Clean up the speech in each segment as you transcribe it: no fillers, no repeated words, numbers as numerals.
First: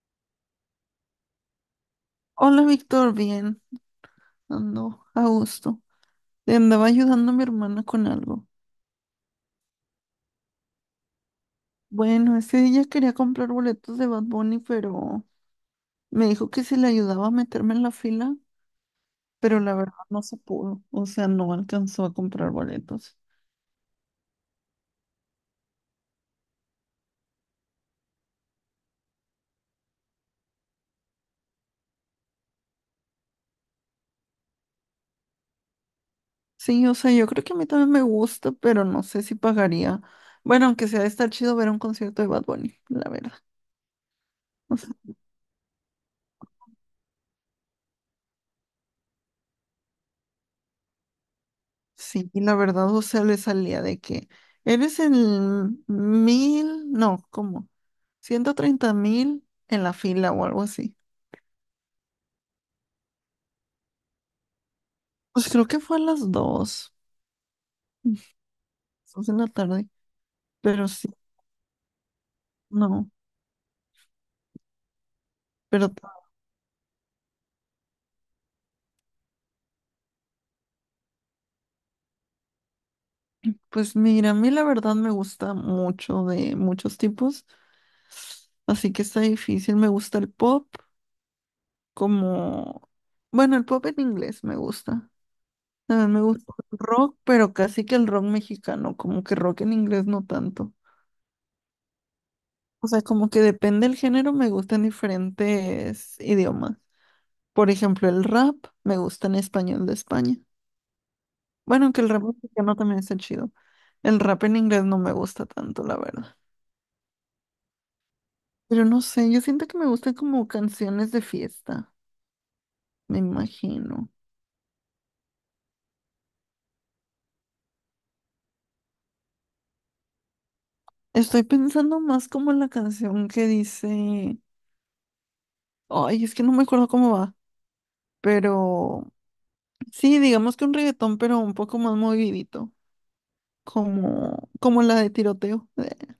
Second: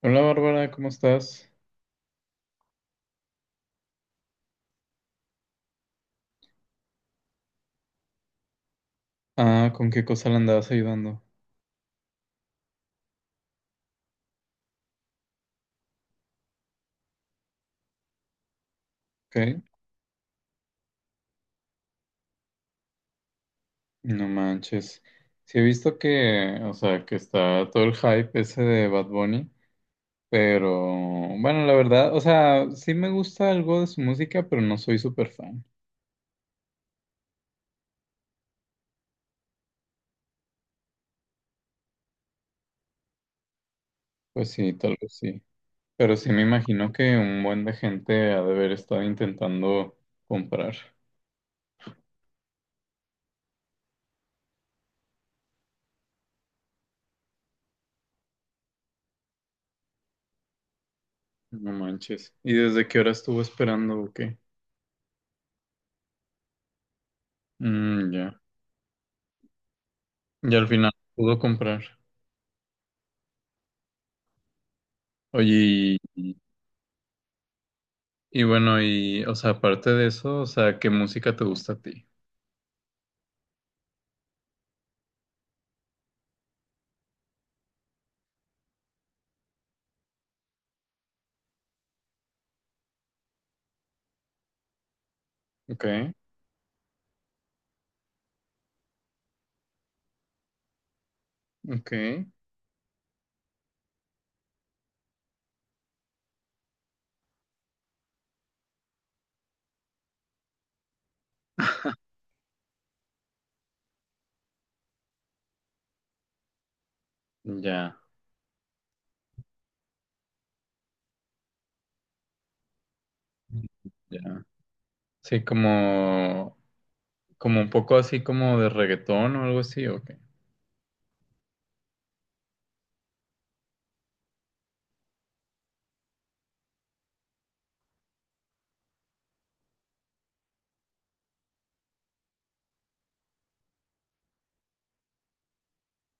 Hola Bárbara, ¿cómo estás? Hola, Víctor, bien, ando a gusto. Le andaba ayudando a mi hermana con algo. Ah, ¿con qué cosa le andabas ayudando? Bueno, es que ella quería comprar boletos de Bad Bunny, pero me dijo que si le ayudaba a meterme en la fila, Ok, pero la verdad no se pudo, o sea, no alcanzó a comprar boletos. no manches. Sí he visto que, o sea, que está todo el hype ese de Bad Bunny, pero bueno, la verdad, o sea, sí me gusta algo de su música, pero no soy súper fan. Sí, o sea, yo creo que a mí también me gusta, pero no sé si pagaría. Bueno, aunque sea, está chido ver un concierto de Bad Bunny, la verdad. Pues sí, tal vez sí. Pero sí me imagino que un buen de gente ha de haber estado intentando comprar. Sí, la verdad, o sea, le salía de que eres el 1,000, no, cómo 130,000 en la fila o algo así. No manches. ¿Y desde qué hora estuvo esperando o qué? Pues creo que fue a las dos, Mm, ya. dos de la tarde, Y al pero final sí, pudo comprar. no. Pero Oye, t- y bueno, y, o sea, aparte de eso, o sea, ¿qué música te gusta a ti? pues mira, a mí la verdad me gusta mucho de muchos tipos, así que está difícil. Me gusta el pop, como, bueno, el pop en inglés me gusta. Ok, También me gusta el rock, pero casi que el rock mexicano, como que rock en inglés no tanto. ok, O sea, como que depende del género, me gustan diferentes idiomas. Por ejemplo, el rap me gusta en español de España. Bueno, aunque el rap mexicano también está chido. El rap en inglés no me gusta tanto, la verdad. ya, Pero no sé, yo siento que me gustan como canciones de fiesta, me imagino. ya. Sí, como, como un poco así como de reggaetón o algo así, ok. Estoy pensando más como en la canción que dice... Ay, es que no me acuerdo cómo va. Pero sí, digamos que un reggaetón, pero un poco más movidito. Como, como la de tiroteo.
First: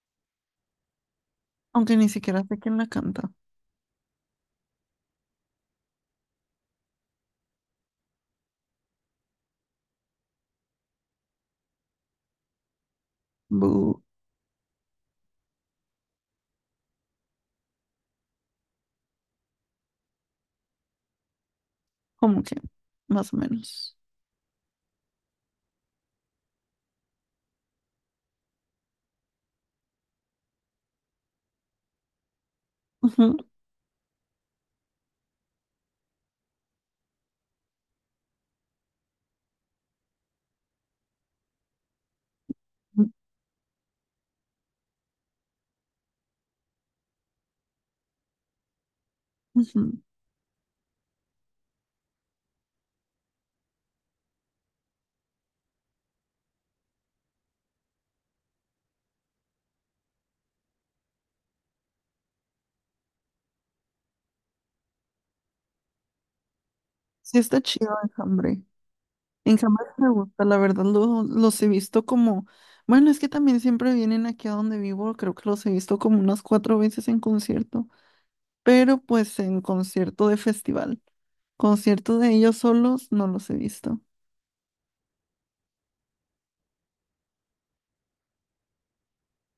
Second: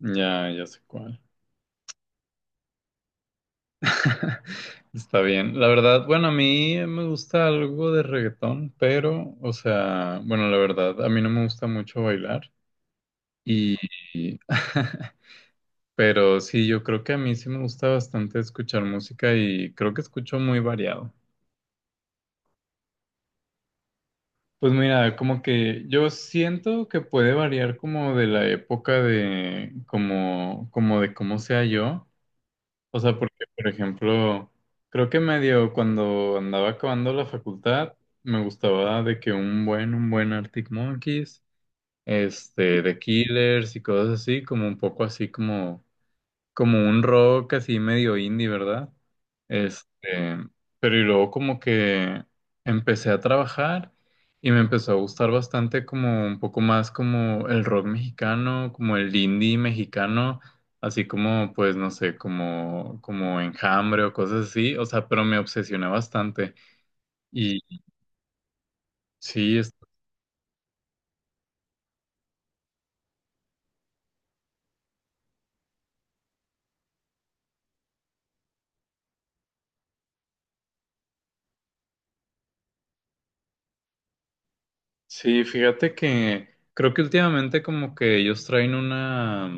Ya, ya sé cuál. Aunque ni siquiera sé quién la canta. Está bien. La verdad, bueno, a mí me gusta algo de reggaetón, pero, o sea, bueno, la verdad, a mí no me gusta mucho bailar. Y, Bu, pero sí, yo creo que a mí sí me gusta bastante escuchar música y creo que escucho muy variado. como que, más o menos. Pues mira, como que yo siento que puede variar como de la época de como, como de cómo sea yo. O sea, Ujú, porque, por ejemplo, creo que medio cuando andaba acabando la facultad, me gustaba de que un buen Arctic Monkeys, este, The Killers y cosas así, como un poco así como como un rock así medio indie, ¿verdad? ujú. Este, pero y luego como que empecé a trabajar y me empezó a gustar bastante como un poco más como el rock mexicano, como el indie mexicano, así como pues no sé, como como Enjambre o cosas así, o sea, pero me obsesioné bastante Sí está y chido Enjambre. sí, es- Enjambre sí me gusta, la verdad los he visto como, bueno, es que también siempre vienen aquí a donde vivo, creo que los he visto como unas cuatro veces en concierto, pero pues en concierto de festival. Concierto de ellos solos no los he visto. sí, fíjate que creo que últimamente como que ellos traen una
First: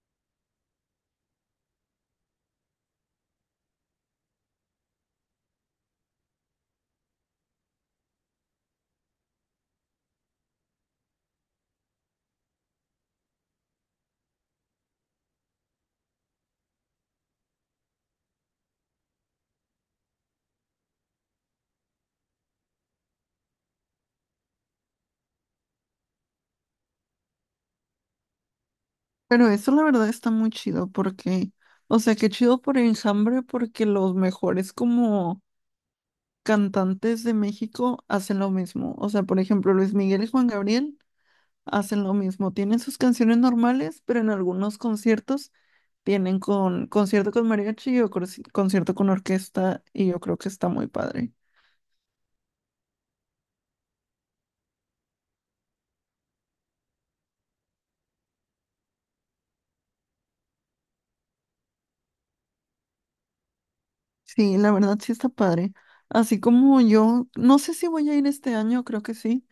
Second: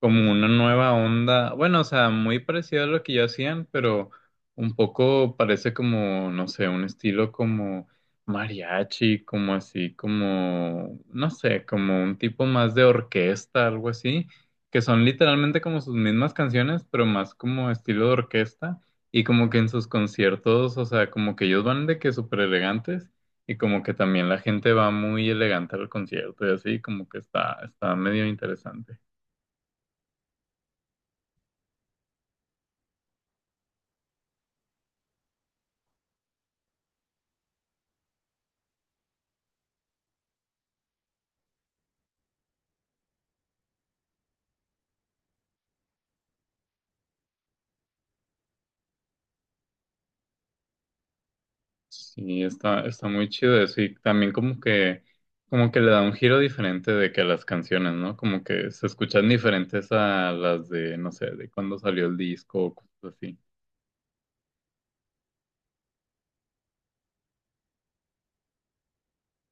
como una nueva onda, bueno, o sea, muy parecido a lo que ya hacían, pero un poco parece como, no sé, un estilo como mariachi, como así, como, no sé, como un tipo más de orquesta, algo así, que son literalmente como sus mismas canciones, pero más como estilo de orquesta, y como que en sus conciertos, o sea, como que ellos van de que súper elegantes. Y como que también la gente va muy elegante al concierto y así, como que está, está medio interesante. Pero eso la verdad está muy chido porque, o sea, qué chido por Enjambre porque los mejores como cantantes de México hacen lo mismo. O sea, por ejemplo, Luis Miguel y Juan Gabriel hacen lo mismo. Tienen sus canciones normales, pero en algunos conciertos tienen con concierto con mariachi o concierto con orquesta y yo creo que está muy padre. Sí, está, está muy chido eso y también como que le da un giro diferente de que a las canciones, ¿no? Como que se escuchan diferentes a las de, no sé, de cuando salió el disco o cosas así. Sí, la verdad sí está padre. Así como yo, no sé si voy a ir este año, creo que sí,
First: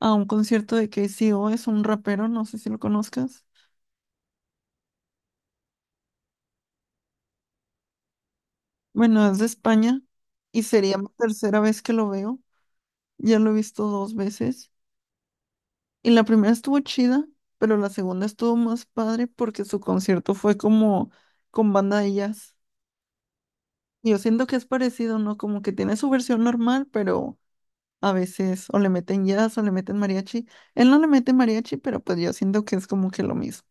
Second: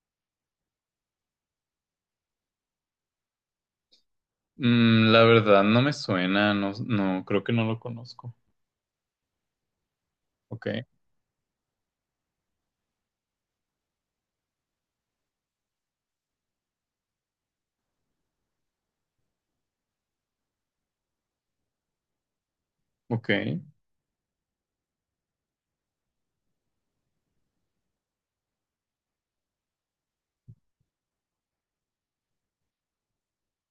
a un concierto de K C O es un rapero, no sé si lo conozcas. Mm, la verdad no me suena, no, no, creo que no lo conozco. Bueno, es de España y Ok, sería mi tercera vez que lo veo. Ya lo he visto dos veces. Y la primera estuvo chida, pero la segunda estuvo más padre porque su concierto fue como con banda de jazz. ok. Y yo siento que es parecido, ¿no? Como que tiene su versión normal, pero a veces o le meten jazz o le meten mariachi. Él no le mete mariachi, pero pues yo siento que es como que lo mismo.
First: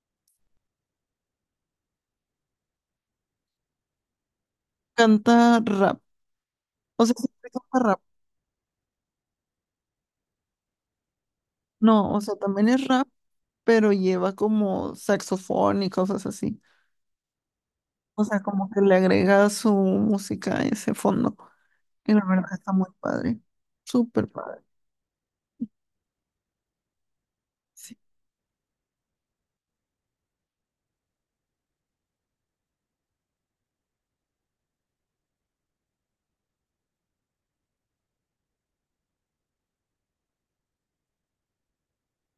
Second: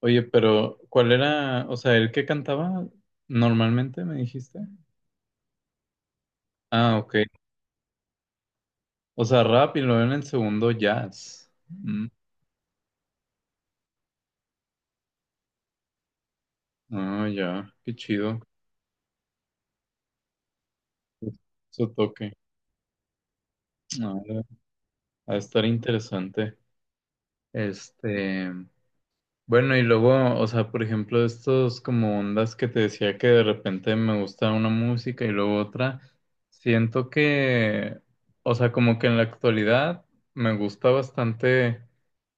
Oye, pero ¿cuál era, o sea, el que cantaba normalmente, me dijiste? Canta rap, Ah, o sea, ok. siempre canta rap. O sea, rap y luego en el segundo jazz. No, o sea, también es rap, pero lleva como saxofón y cosas así. Ah, ya, qué O chido. sea, como que le agrega su música a ese fondo. Su Y la toque. verdad está muy padre, súper Ah, padre. Va a estar interesante. Sí. Este, bueno, y luego, o sea, por ejemplo, estos como ondas que te decía que de repente me gusta una música y luego otra, siento que, o sea, como que en la actualidad me gusta bastante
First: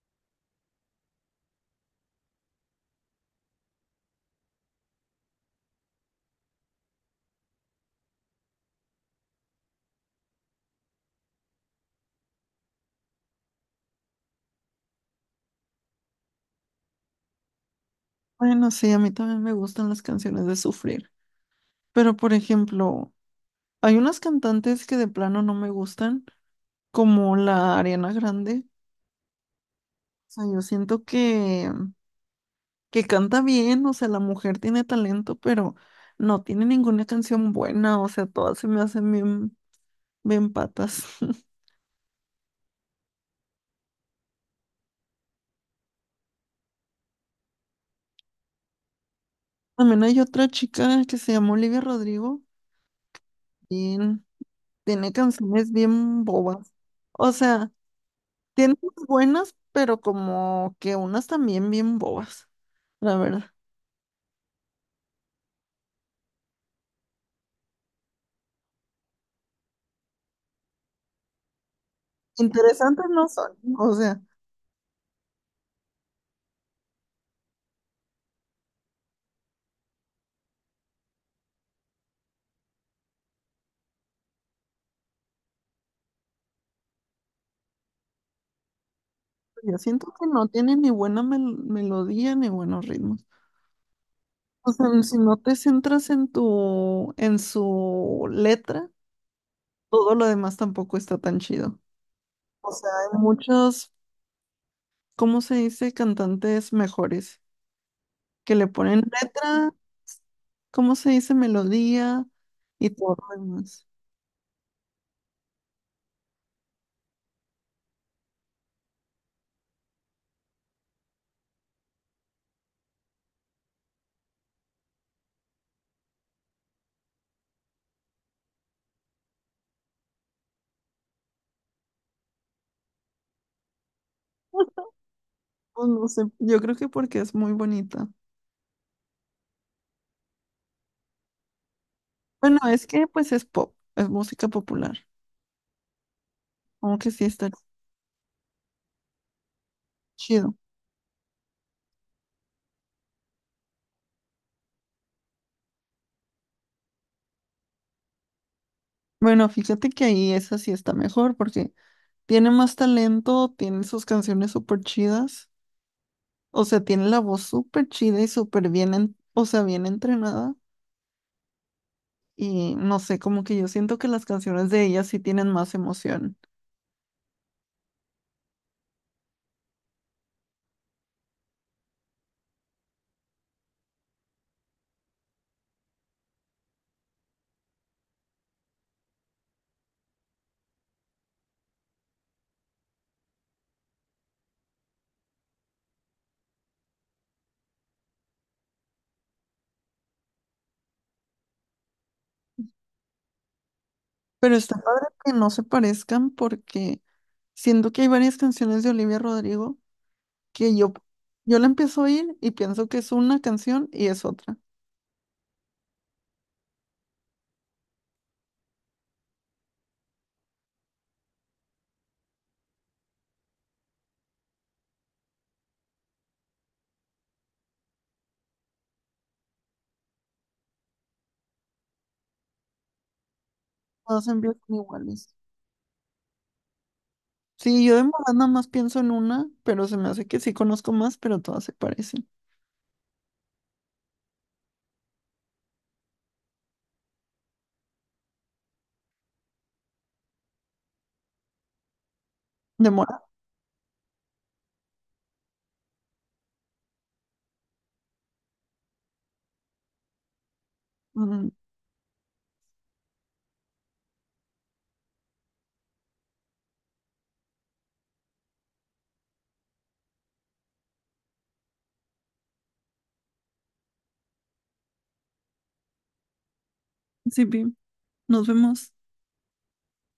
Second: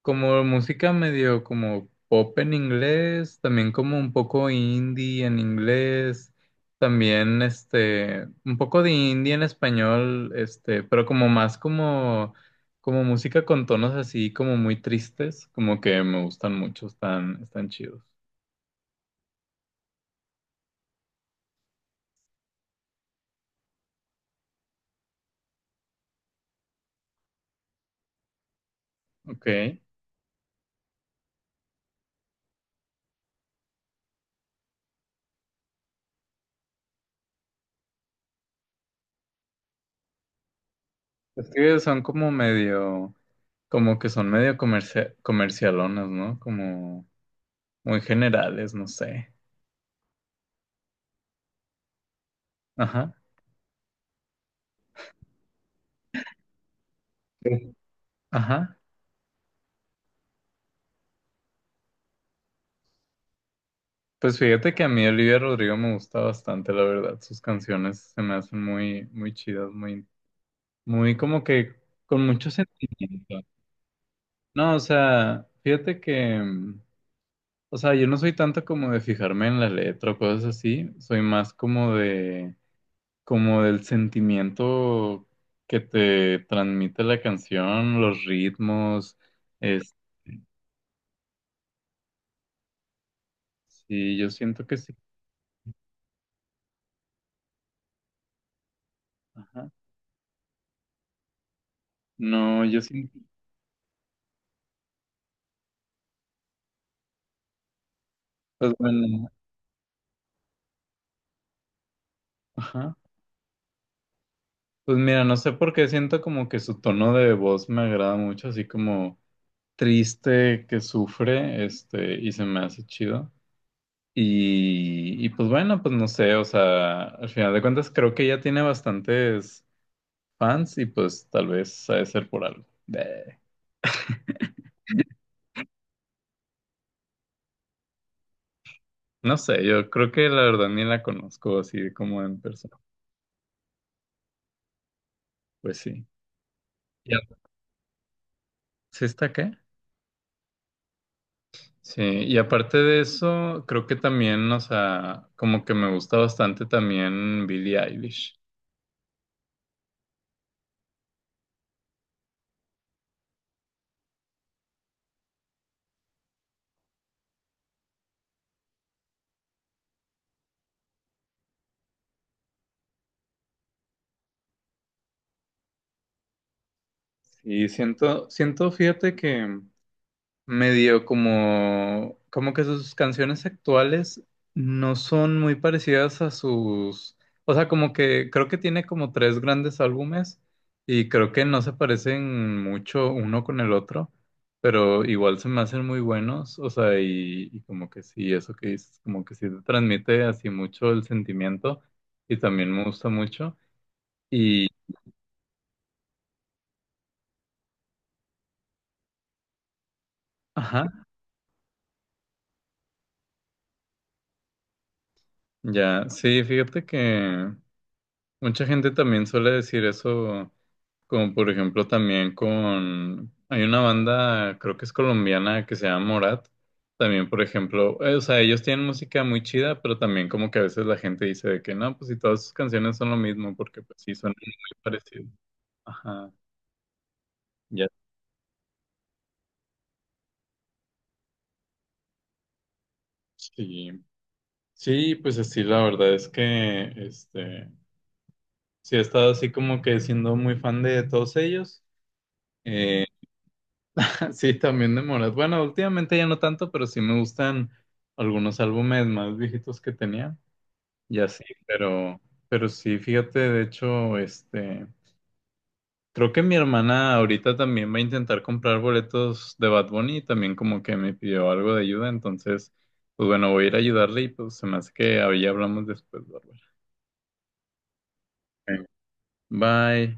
como música medio como pop en inglés, también como un poco indie en inglés, también este, un poco de indie en español, este, pero como más como como música con tonos así como muy tristes, como que me gustan mucho, están, están chidos. Bueno, sí, a mí también me gustan las canciones de sufrir. Pero, por ejemplo, hay unas cantantes que de plano no me gustan, como la Ariana Grande. Ok. Es Sea, yo siento que canta bien, o sea, la mujer tiene talento, pero no tiene ninguna canción buena, o sea, todas se me hacen bien, bien patas. que son como medio, como que son medio comercialonas, ¿no? Como muy generales, no sé. También hay otra chica que se llama Olivia Rodrigo, Ajá, bien, tiene canciones bien bobas. O sea, sí, tiene ajá. unas buenas, pero como que unas también bien bobas, la verdad. Pues fíjate que a mí Olivia Rodrigo me gusta bastante, la verdad. Sus canciones se me hacen muy, muy chidas, muy, muy como que con mucho Interesantes no sentimiento. son, o sea, No, o sea, fíjate que o sea, yo no soy tanto como de fijarme en la letra o cosas así, soy más como de, como del sentimiento que te transmite la canción, los ritmos, yo es, siento que no tiene ni buena melodía ni buenos ritmos. sí, yo siento O que sea, sí, si no te centras en en su letra, ajá. todo lo demás tampoco está tan chido. No, O yo sea, siento, hay muchos, ¿cómo se dice? Cantantes mejores que le pues ponen bueno, letra, ¿cómo se dice? Melodía y ajá. todo lo demás. Pues mira, no sé por qué siento como que su tono de voz me agrada mucho, así como triste, que sufre, este, y se me hace chido. Y pues bueno, pues no sé, o sea, al final de cuentas creo que ya tiene bastantes fans y pues tal vez ha de ser por algo. Eh, Pues no sé, yo creo que porque es muy bonita. No sé, yo creo que la verdad ni la conozco así como en Bueno, persona. es que pues es pop, es música popular, Pues sí. aunque ¿Y sí está ¿Sí está qué chido. Sí, y aparte de eso, creo que también, o sea, como que me gusta bastante también Billie Eilish. Bueno, fíjate que ahí esa sí está mejor porque tiene más talento, tiene sus canciones súper chidas. O sea, tiene la voz súper chida y súper bien, o sea, bien entrenada. Y no sé, como que yo siento que las canciones de ella sí tienen más emoción. Y siento, siento, fíjate que medio como, como que sus canciones actuales no son muy parecidas a sus, o sea, como que creo que tiene como tres grandes álbumes y creo que no se parecen mucho uno con el otro, pero igual se me hacen muy buenos, o sea, y como que sí, eso que dices, como que sí te transmite así mucho el sentimiento y también me gusta mucho Pero y, está padre que no se parezcan porque siento que hay varias canciones de Olivia Rodrigo que ajá, yo la empiezo a oír y pienso que es una canción y es otra. ya, sí, fíjate que mucha gente también suele decir eso. Como por ejemplo también con, hay una banda, creo que es colombiana, que se llama Morat. También, por ejemplo, o sea, ellos tienen música muy chida, pero también como que a veces la gente dice de que no, pues si todas sus canciones son lo mismo, porque pues sí, Todas suenan muy empiezan parecidos. iguales. Ajá, Sí, ya. yo de Morat nada más pienso en una, pero se me hace que sí conozco más, pero todas se parecen. Sí, sí, pues así la verdad es que, sí he estado así como que siendo muy fan de todos ellos. De Eh, Morat. sí, también de Morat. Bueno, últimamente ya no tanto, pero sí me gustan algunos álbumes más viejitos que tenía. Y así, Mm, pero sí, fíjate, de hecho, creo que mi hermana ahorita también va a intentar comprar boletos de Bad Bunny y también como que me pidió algo de ayuda, entonces, pues bueno, voy a ir a ayudarle y pues se me hace que ahí hablamos después, Bárbara. sí, Pi, nos Ok. vemos. Bye.